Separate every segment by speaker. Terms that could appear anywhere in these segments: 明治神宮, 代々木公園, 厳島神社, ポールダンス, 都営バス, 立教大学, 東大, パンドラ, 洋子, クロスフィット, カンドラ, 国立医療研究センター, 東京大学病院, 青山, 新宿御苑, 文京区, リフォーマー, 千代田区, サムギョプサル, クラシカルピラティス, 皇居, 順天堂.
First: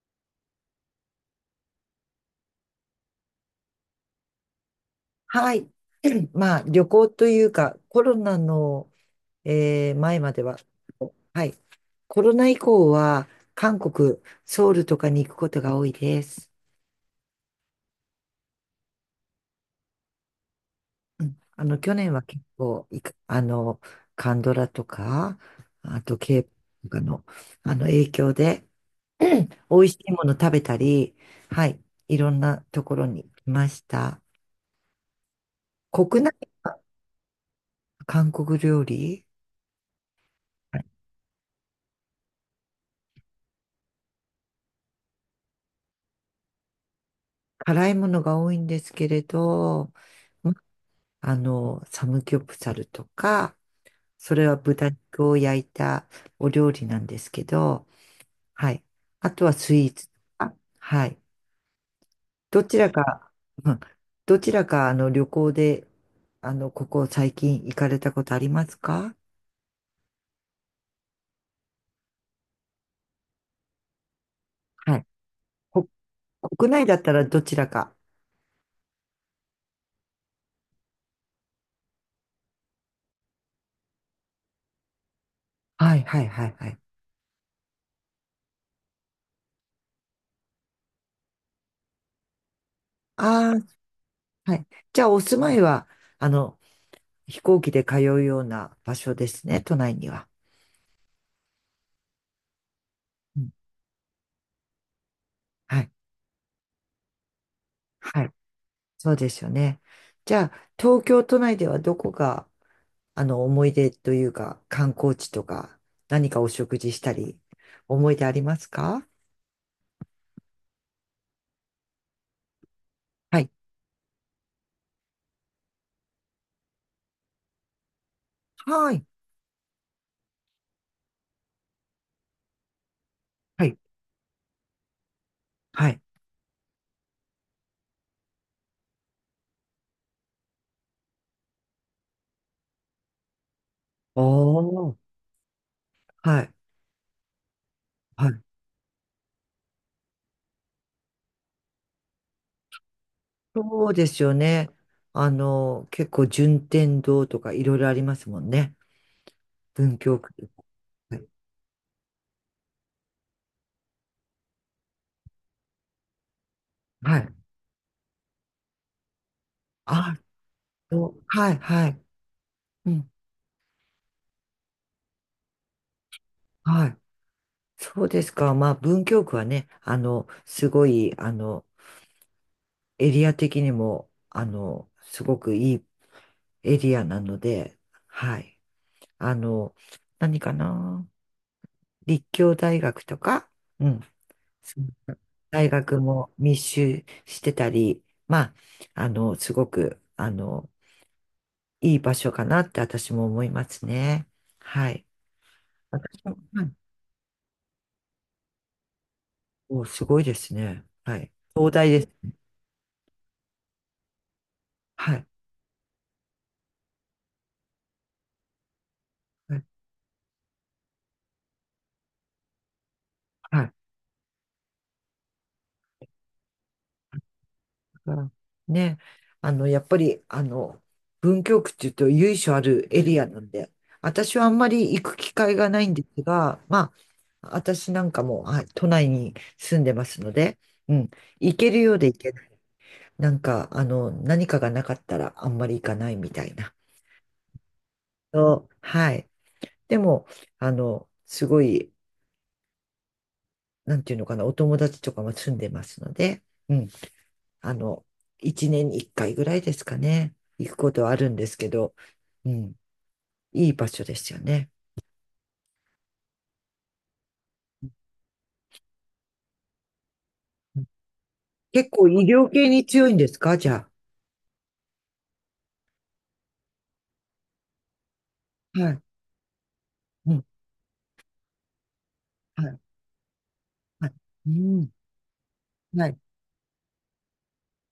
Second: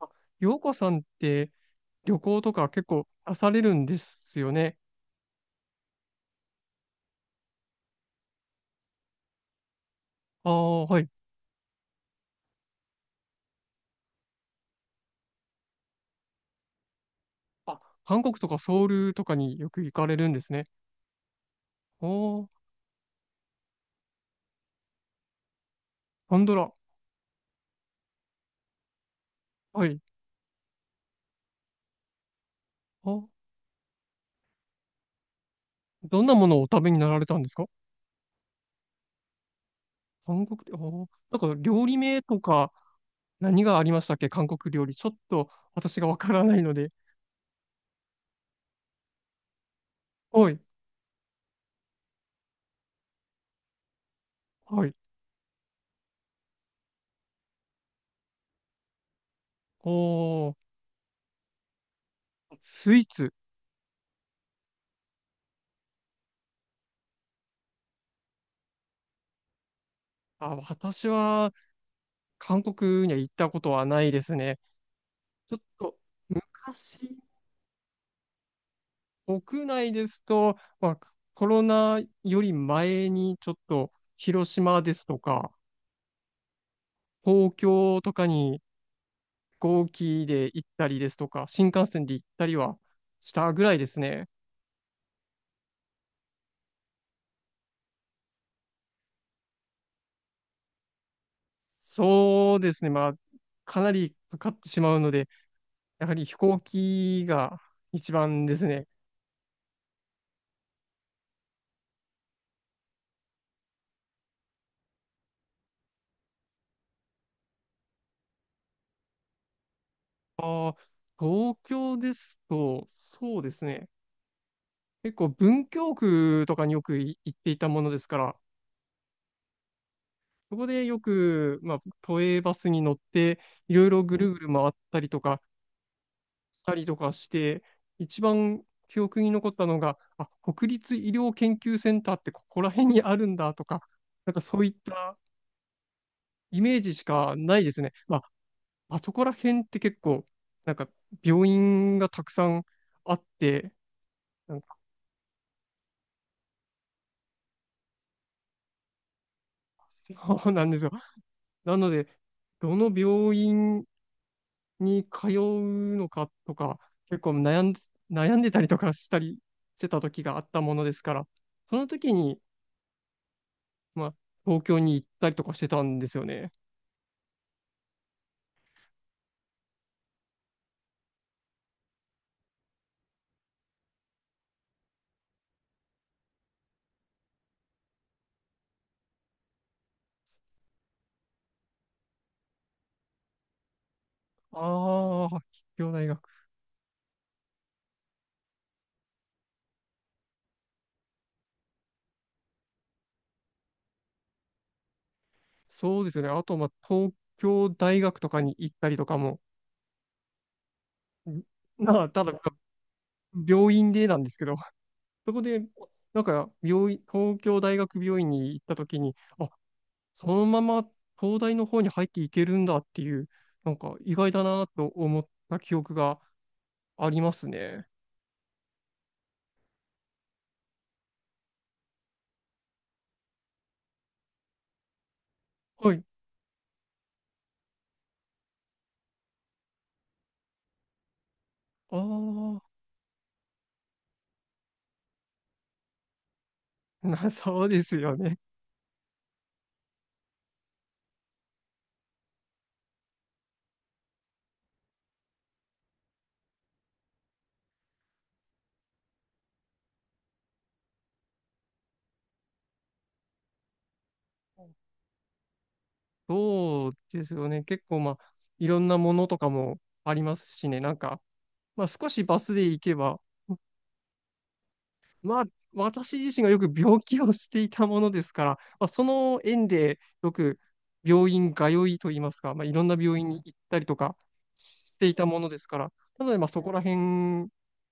Speaker 1: あ、洋子さんって旅行とか結構なされるんですよね。
Speaker 2: はい。まあ、旅行というか、コロナの、前まで
Speaker 1: あ
Speaker 2: は、
Speaker 1: あ、はい。
Speaker 2: はい。コロナ以降は、韓国、ソウルとかに行くことが多いです。
Speaker 1: あ、韓国とかソウルとかによく行かれるんですね。
Speaker 2: 去年は結
Speaker 1: おー、
Speaker 2: 構いく、カンドラとか、あと
Speaker 1: パ
Speaker 2: k
Speaker 1: ン
Speaker 2: p
Speaker 1: ドラ。
Speaker 2: o とかの、影響で、美
Speaker 1: は
Speaker 2: 味し
Speaker 1: い。
Speaker 2: いもの食べたり、はい。いろんなところ
Speaker 1: あ、
Speaker 2: に来ました。国
Speaker 1: どん
Speaker 2: 内
Speaker 1: なものをお食べになられたんですか。
Speaker 2: の韓国料理、
Speaker 1: 韓国料理、お、なんか料理名とか何がありましたっけ、韓国料理。ちょっと私がわからないので。
Speaker 2: 辛いものが多いんですけれど、
Speaker 1: はい。
Speaker 2: サムギョプサルとか、それは
Speaker 1: は
Speaker 2: 豚
Speaker 1: い。
Speaker 2: 肉を焼いたお料理なんですけど、はい。あとはスイーツと
Speaker 1: おー、
Speaker 2: か。はい。どちら
Speaker 1: スイー
Speaker 2: か、
Speaker 1: ツ。
Speaker 2: うん、どちらか、旅行で、ここ最近行かれたことありますか？
Speaker 1: あ、私は韓国には行ったことはないですね。
Speaker 2: はい。
Speaker 1: ちょっ
Speaker 2: こ、
Speaker 1: と
Speaker 2: 国内だった
Speaker 1: 昔、
Speaker 2: らどちらか。
Speaker 1: 国内ですと、まあ、コロナより前にちょっと広島ですとか、
Speaker 2: はい、はい、はい、はい。
Speaker 1: 東京とかに飛行機で行ったりですとか、新幹線で行ったりはした
Speaker 2: あ
Speaker 1: ぐらいですね。
Speaker 2: あ、はい。じゃあ、お住まいは、あの、飛行機で通うような場所ですね、都内には。
Speaker 1: そうですね、まあ、
Speaker 2: うん、
Speaker 1: かなりかかってしまうので、
Speaker 2: はい。
Speaker 1: やはり飛行機が一
Speaker 2: はい。
Speaker 1: 番ですね。
Speaker 2: そうですよね。じゃあ、東京都内ではどこが、思い出というか、観光地とか、何かお食事したり、思い出ありますか？
Speaker 1: あー、東京ですと、
Speaker 2: は
Speaker 1: そう
Speaker 2: い。
Speaker 1: ですね、結構文京区とかによく行っていたものですから、
Speaker 2: はい。
Speaker 1: そこでよく、まあ、都営バスに乗って、
Speaker 2: は
Speaker 1: い
Speaker 2: い。
Speaker 1: ろいろぐるぐる回ったりとか、
Speaker 2: はい。
Speaker 1: したりとかして、一番記憶に残ったのが、あ、国立医療研究センターってここら辺にあるんだとか、なんかそ
Speaker 2: お
Speaker 1: ういっ
Speaker 2: ー。
Speaker 1: た
Speaker 2: はい。
Speaker 1: イメージしかないですね。ま
Speaker 2: はい。
Speaker 1: あ、あそこら辺って結構、なんか病院がたくさんあって、
Speaker 2: そうですよ
Speaker 1: なん
Speaker 2: ね。
Speaker 1: か
Speaker 2: 結構、順天堂とかいろいろありますもんね。文京
Speaker 1: そ
Speaker 2: 区。
Speaker 1: うなんですよ。
Speaker 2: はい。
Speaker 1: なので、どの病院に通うのかとか、
Speaker 2: は
Speaker 1: 結構
Speaker 2: い。
Speaker 1: 悩ん、悩んでたりとかしたりしてた
Speaker 2: あ、
Speaker 1: 時があったものです
Speaker 2: そ
Speaker 1: か
Speaker 2: う、
Speaker 1: ら、
Speaker 2: はい。
Speaker 1: その
Speaker 2: はい。
Speaker 1: 時に、
Speaker 2: うん。
Speaker 1: まあ、東京に行ったりとかしてたんですよね。
Speaker 2: はい。そうですか。まあ、文京区はね、すごい、エリア的にも、すごくいいエリアなので、はい。あの、何かな、立教大学とか、うん。
Speaker 1: ああ、立
Speaker 2: 大
Speaker 1: 教
Speaker 2: 学
Speaker 1: 大学。
Speaker 2: も密集してたり、まあ、すごく、いい場所かなって私も思いますね。はい。
Speaker 1: そうです
Speaker 2: 私
Speaker 1: よね。
Speaker 2: も、
Speaker 1: あと、
Speaker 2: は
Speaker 1: ま
Speaker 2: い。
Speaker 1: あ、東京大学とかに行ったりとかも、
Speaker 2: お、すごいですね。はい。
Speaker 1: ん
Speaker 2: 東大で
Speaker 1: まあ、た
Speaker 2: す。
Speaker 1: だ、病院でなんですけど、
Speaker 2: はい。
Speaker 1: そこで、なんか、病院、東京大学病院に行ったときに、あ、
Speaker 2: はい。
Speaker 1: そのまま東大の方に入っていけるんだっていう、
Speaker 2: はい
Speaker 1: なんか意外だなと思った記憶がありますね。
Speaker 2: からね、やっぱり、文京区っていうと由緒あるエリアなんで、私はあんまり行く機会がないん
Speaker 1: は
Speaker 2: で
Speaker 1: い。
Speaker 2: すが、まあ、私なんかも、はい、都内に住んでますので、うん、行けるよ
Speaker 1: あ
Speaker 2: うで行けない。
Speaker 1: あ、
Speaker 2: なんか、何かがなかったらあんまり行かないみたいな。
Speaker 1: な、そうですよね。
Speaker 2: そうはい。でも、すごい、なんていうのかな、お友達とかも住んでますので、うん、あの、一年に一回ぐらいですかね、行くことはあるんですけど、うん、いい場所ですよね。
Speaker 1: そうですよね。結構まあ、いろんなものとかもありますし
Speaker 2: う
Speaker 1: ね。
Speaker 2: ん、
Speaker 1: なんか、まあ
Speaker 2: 結構
Speaker 1: 少し
Speaker 2: 医
Speaker 1: バ
Speaker 2: 療
Speaker 1: スで
Speaker 2: 系
Speaker 1: 行
Speaker 2: に
Speaker 1: け
Speaker 2: 強いん
Speaker 1: ば、
Speaker 2: ですかじゃ
Speaker 1: まあ私自身がよく病気をしていたものですから、
Speaker 2: あ。
Speaker 1: まあ、
Speaker 2: はい。
Speaker 1: その縁でよ
Speaker 2: うん。
Speaker 1: く病院通いといいますか、まあ、
Speaker 2: は
Speaker 1: い
Speaker 2: い。
Speaker 1: ろんな病院に行ったりと
Speaker 2: はい。
Speaker 1: か
Speaker 2: うん。
Speaker 1: していたものですから、
Speaker 2: はい。
Speaker 1: なので、まあ、そこら辺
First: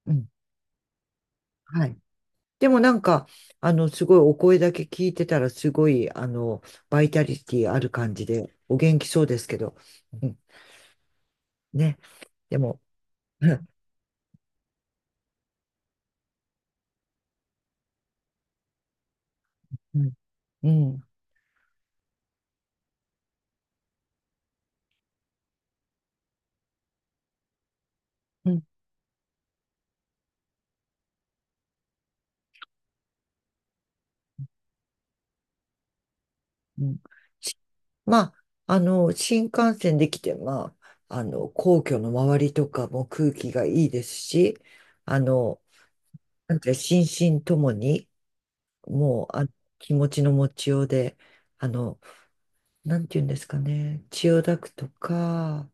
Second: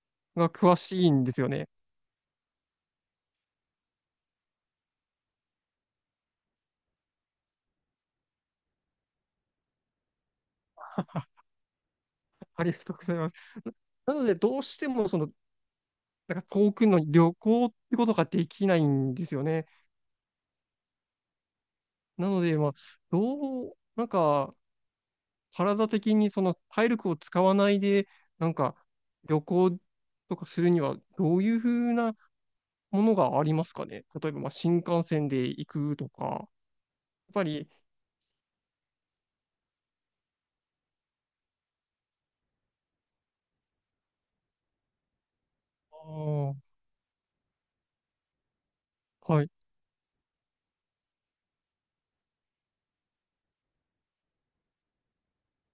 Speaker 2: うん。
Speaker 1: が詳しいんですよね。
Speaker 2: はい。でもなんか、すごいお声だけ聞いてたら、すごい、バイタリティある感じで、お元気そうですけど、うん。ね。で
Speaker 1: ありが
Speaker 2: も、
Speaker 1: とうございます。
Speaker 2: うん。
Speaker 1: なので、どうしても、その、なんか遠くの旅行ってことができないんですよね。
Speaker 2: うん。うん。
Speaker 1: なので、まあ、どう、なんか、体的にその体力を使わないで、な
Speaker 2: う
Speaker 1: ん
Speaker 2: ん、
Speaker 1: か、旅行とかするには、どういうふうなものがありますかね。例えば、まあ、新幹線で行くとか、やっ
Speaker 2: うん、
Speaker 1: ぱ
Speaker 2: し、
Speaker 1: り、
Speaker 2: まあ、新幹線で来て、まあ、皇居の周りとかも空気がいいですし、あの、
Speaker 1: あー、
Speaker 2: なんていうか心身ともに、もう、
Speaker 1: は
Speaker 2: あ、
Speaker 1: い、
Speaker 2: 気持ちの持ちようで、あの、なんて言うんですかね、千代田区とか、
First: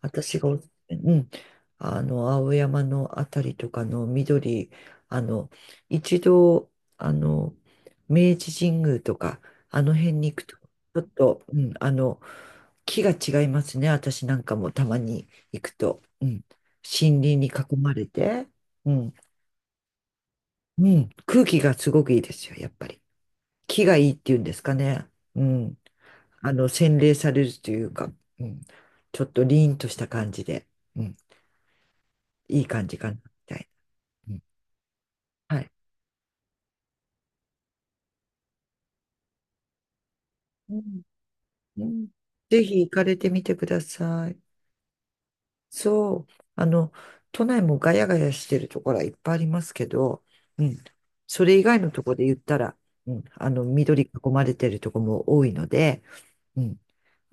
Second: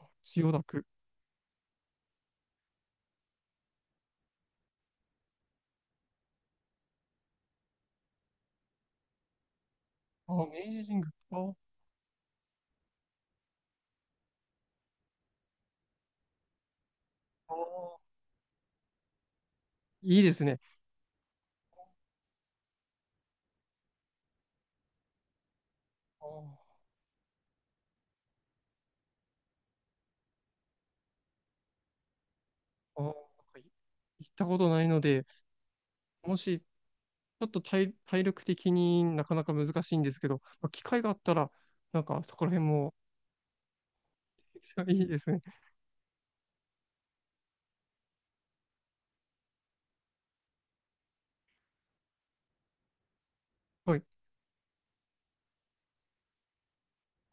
Speaker 2: 私
Speaker 1: 千
Speaker 2: が
Speaker 1: 代
Speaker 2: お
Speaker 1: 田
Speaker 2: すす
Speaker 1: 区、
Speaker 2: め、うん、青山のあたりとかの緑、あの、一度、あの、明治神宮とか、あの辺に
Speaker 1: あ
Speaker 2: 行く
Speaker 1: ー、
Speaker 2: と、ち
Speaker 1: 明治神
Speaker 2: ょ
Speaker 1: 宮、
Speaker 2: っ
Speaker 1: あ
Speaker 2: と、
Speaker 1: ー、
Speaker 2: うん、木が違いますね、私なんかもたまに行くと、うん、森林に
Speaker 1: あ
Speaker 2: 囲ま
Speaker 1: ー、
Speaker 2: れて、うん、
Speaker 1: いいですね。
Speaker 2: うん、空気がすごくいいですよ、やっぱり。木がいいっていうんですかね、うん。
Speaker 1: あー、
Speaker 2: 洗練されるというか、うん、ちょっと凛とした感じで、うん、いい感じ
Speaker 1: あー、
Speaker 2: か
Speaker 1: な
Speaker 2: な、
Speaker 1: ん
Speaker 2: みた
Speaker 1: かい、
Speaker 2: い
Speaker 1: 行っ
Speaker 2: な。うん、
Speaker 1: たことないので、
Speaker 2: はい。
Speaker 1: もし、ちょっと体、体力的になかなか難しいんですけど、まあ、
Speaker 2: う
Speaker 1: 機
Speaker 2: ん、
Speaker 1: 会があったら、
Speaker 2: う
Speaker 1: なん
Speaker 2: ん、
Speaker 1: かそこら
Speaker 2: ぜ
Speaker 1: 辺
Speaker 2: ひ行
Speaker 1: も
Speaker 2: かれてみてください。
Speaker 1: いいですね。
Speaker 2: そう。都内もガヤガヤしてるところはいっぱいありますけど、うん。それ以外のところで言ったら、うん、
Speaker 1: は
Speaker 2: 緑
Speaker 1: い。
Speaker 2: 囲まれてるところも多いので、うん。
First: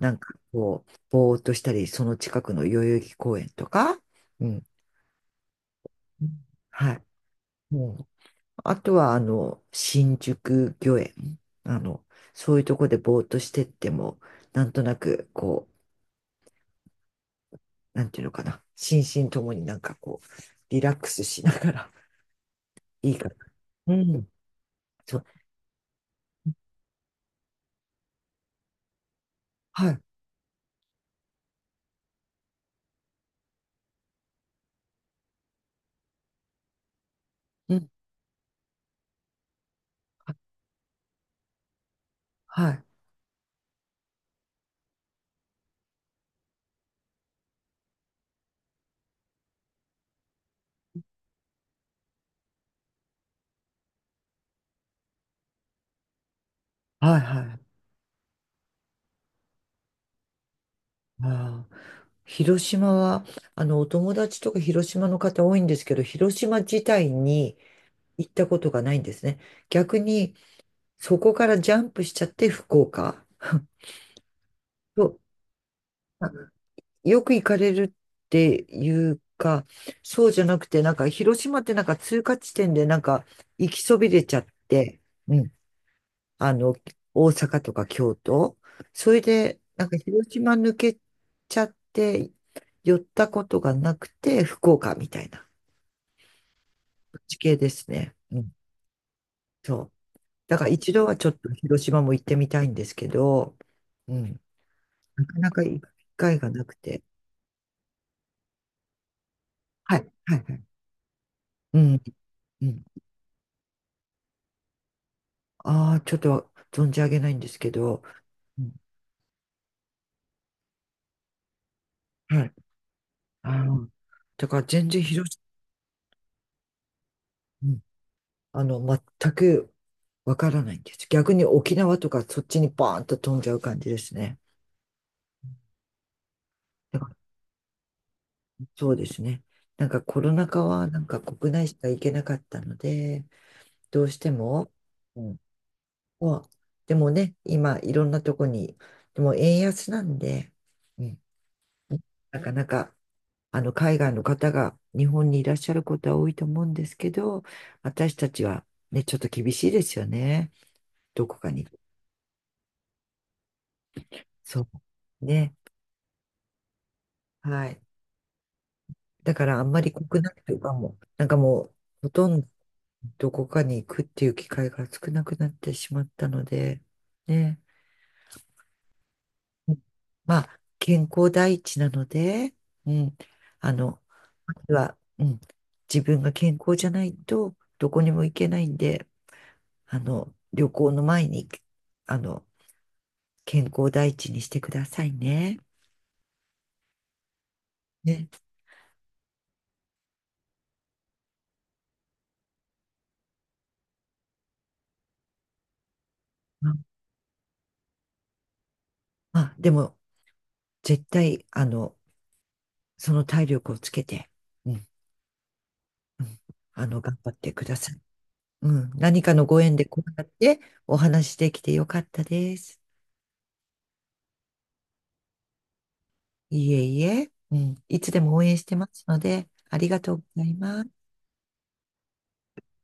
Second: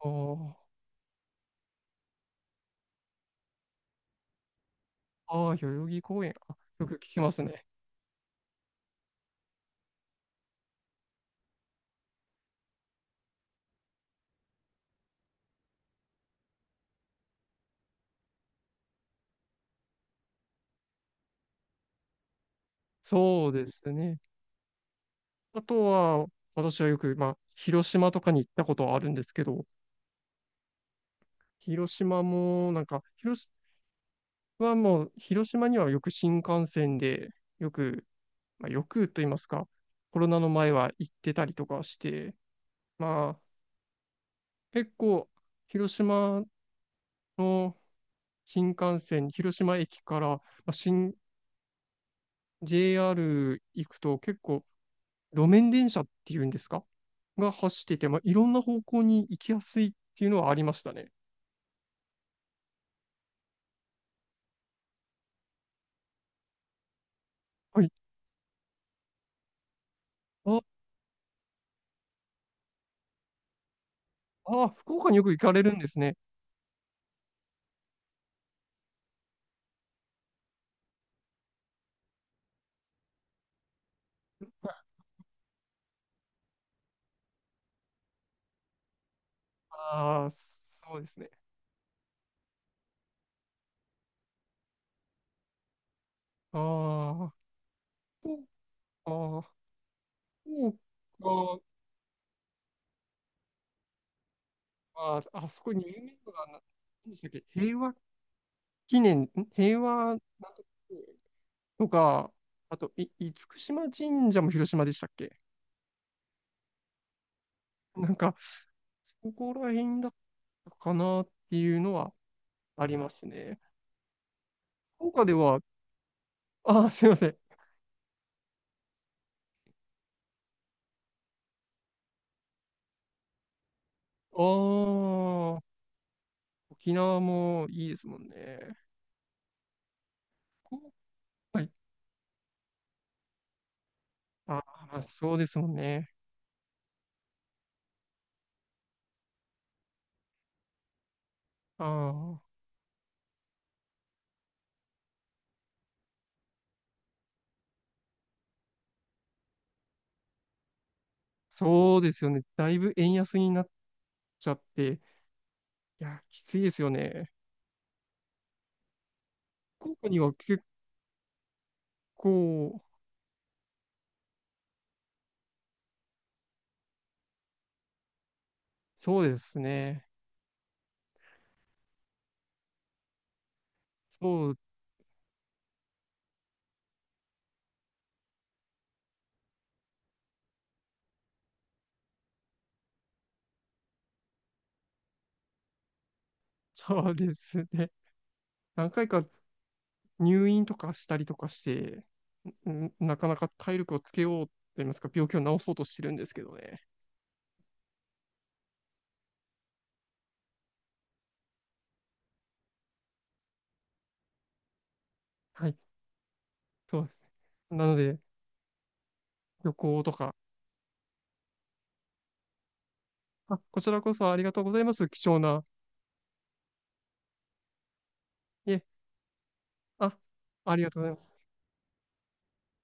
Speaker 1: あ
Speaker 2: んか
Speaker 1: ー、
Speaker 2: こう、ぼーっとしたり、その近くの代々木公園とか、うん。
Speaker 1: あー、代々木公園。あ、よ
Speaker 2: は
Speaker 1: く聞
Speaker 2: い。
Speaker 1: きますね。
Speaker 2: もう、あとは、新宿御苑。あの、そういうとこでぼーっとしてっても、なんとなく、こう、なんていうのかな。心身ともになんかこう、リラックスしながら、いいかな。
Speaker 1: そうです
Speaker 2: う
Speaker 1: ね。
Speaker 2: ん。そう。
Speaker 1: あとは、私はよく、まあ、広島とかに行ったことはあるんですけど、
Speaker 2: はい。
Speaker 1: 広島も、なんか、広島はもう、広島にはよく新幹線で、よ
Speaker 2: うん。
Speaker 1: く、まあ、よくと言いますか、コロ
Speaker 2: は、
Speaker 1: ナの前は行ってたりとかして、
Speaker 2: はい。
Speaker 1: まあ、結構、広島の新幹線、広島駅から、まあ JR 行くと、結構、路面電車っていうんですか
Speaker 2: はい。
Speaker 1: が
Speaker 2: はい。
Speaker 1: 走ってて、まあ、いろんな方向に行きやすいっていうのはありましたね。
Speaker 2: あー、広島は、お友達とか広島の方多いんですけど、広島自体に
Speaker 1: はい。
Speaker 2: 行ったことがないんですね。逆に、
Speaker 1: あ、
Speaker 2: そこからジャンプしちゃって福岡。
Speaker 1: あ、福
Speaker 2: そ
Speaker 1: 岡に
Speaker 2: う、
Speaker 1: よく行かれるんですね。
Speaker 2: よく行かれるっていうか、そうじゃなくて、なんか、広島ってなんか通過地点でなんか、行きそびれちゃって、うん、あの、大阪とか京都。それで、なんか
Speaker 1: あ
Speaker 2: 広
Speaker 1: あ、
Speaker 2: 島抜
Speaker 1: そ
Speaker 2: け
Speaker 1: うですね。
Speaker 2: ちゃって、寄ったことがなくて、福岡みたいな
Speaker 1: ああ、
Speaker 2: 地形ですね。う
Speaker 1: 福
Speaker 2: ん、
Speaker 1: 岡、
Speaker 2: そう。だから一度はち
Speaker 1: 福
Speaker 2: ょっと
Speaker 1: 岡、
Speaker 2: 広島も行ってみたいんですけど、うん、
Speaker 1: あ、
Speaker 2: なか
Speaker 1: あ
Speaker 2: な
Speaker 1: そ
Speaker 2: か
Speaker 1: こ
Speaker 2: 行
Speaker 1: に有
Speaker 2: く
Speaker 1: 名な
Speaker 2: 機
Speaker 1: の
Speaker 2: 会
Speaker 1: が
Speaker 2: が
Speaker 1: な、
Speaker 2: なくて。
Speaker 1: 何でしたっけ、平和記念、平
Speaker 2: は
Speaker 1: 和、
Speaker 2: い、
Speaker 1: なんと
Speaker 2: はい、はい。
Speaker 1: か
Speaker 2: う
Speaker 1: と
Speaker 2: ん、
Speaker 1: か、
Speaker 2: う
Speaker 1: あ
Speaker 2: ん。
Speaker 1: と、い、厳島神社も広島でしたっけ。
Speaker 2: ああ、ちょっと存じ上げないんですけど、
Speaker 1: なんか、
Speaker 2: うん、
Speaker 1: そこら辺だったかなっていうのは
Speaker 2: はい。
Speaker 1: あります
Speaker 2: あ
Speaker 1: ね。
Speaker 2: の、だから全然
Speaker 1: 福岡
Speaker 2: 広
Speaker 1: で
Speaker 2: し、
Speaker 1: は、あー、すいません。
Speaker 2: うん、あの、全くわからないんです。逆に沖縄とかそっちにバーンと飛んじゃう感じですね。
Speaker 1: あー、沖
Speaker 2: だから
Speaker 1: 縄もいいですもんね。
Speaker 2: そうですね。なんかコロナ禍
Speaker 1: こ、
Speaker 2: はなんか国
Speaker 1: は
Speaker 2: 内
Speaker 1: い。
Speaker 2: しか行けなかったので、どうして
Speaker 1: あ
Speaker 2: も、
Speaker 1: ー、まあ、
Speaker 2: う
Speaker 1: そ
Speaker 2: ん、
Speaker 1: うですもんね。
Speaker 2: まあでもね、今いろんなとこに、でも円安なんで、うん、
Speaker 1: あ
Speaker 2: な
Speaker 1: ー、
Speaker 2: かなか、海外の方が日本にいらっしゃることは多いと思うんですけど、私たちはね、ちょっと厳しいですよね。どこかに。
Speaker 1: そうですよね。だいぶ円安になっちゃっ
Speaker 2: そ
Speaker 1: て、い
Speaker 2: う。ね。
Speaker 1: や、きついですよね。
Speaker 2: はい。だからあんま
Speaker 1: 福
Speaker 2: り
Speaker 1: 岡に
Speaker 2: 国
Speaker 1: は
Speaker 2: 内と
Speaker 1: 結
Speaker 2: かも、なんかもう、ほとんど
Speaker 1: 構、
Speaker 2: どこかに行くっていう機会が少なくなってしまったので、ね。
Speaker 1: そうですね。
Speaker 2: まあ、健康第一なので、うん。あの、
Speaker 1: そ
Speaker 2: ま
Speaker 1: う、
Speaker 2: ずは、うん。自分が健康じゃないと、どこにも行けないんで、旅行の前に、あの、健康第一にしてくださいね。
Speaker 1: そうですね。
Speaker 2: ね。
Speaker 1: 何回か入院とかしたりとかして、なかなか体力をつけようと言いますか、病気を治そうとしてるんですけど
Speaker 2: まあ、
Speaker 1: ね。
Speaker 2: まあでも、絶対、その体力をつけて、うん、う
Speaker 1: はい、
Speaker 2: ん、
Speaker 1: そうです
Speaker 2: 頑張ってくだ
Speaker 1: ね。な
Speaker 2: さ
Speaker 1: の
Speaker 2: い。
Speaker 1: で、
Speaker 2: うん、何かのご
Speaker 1: 旅
Speaker 2: 縁でこ
Speaker 1: 行
Speaker 2: う
Speaker 1: と
Speaker 2: やっ
Speaker 1: か、
Speaker 2: てお話しできてよかったです。
Speaker 1: あ、こちらこそありがとうございます。貴重な。
Speaker 2: いえいえ、うん、いつでも応援し
Speaker 1: い
Speaker 2: て
Speaker 1: え、
Speaker 2: ますので、ありがと
Speaker 1: あ、
Speaker 2: うござい
Speaker 1: あり
Speaker 2: ま
Speaker 1: がと
Speaker 2: す。
Speaker 1: うございます。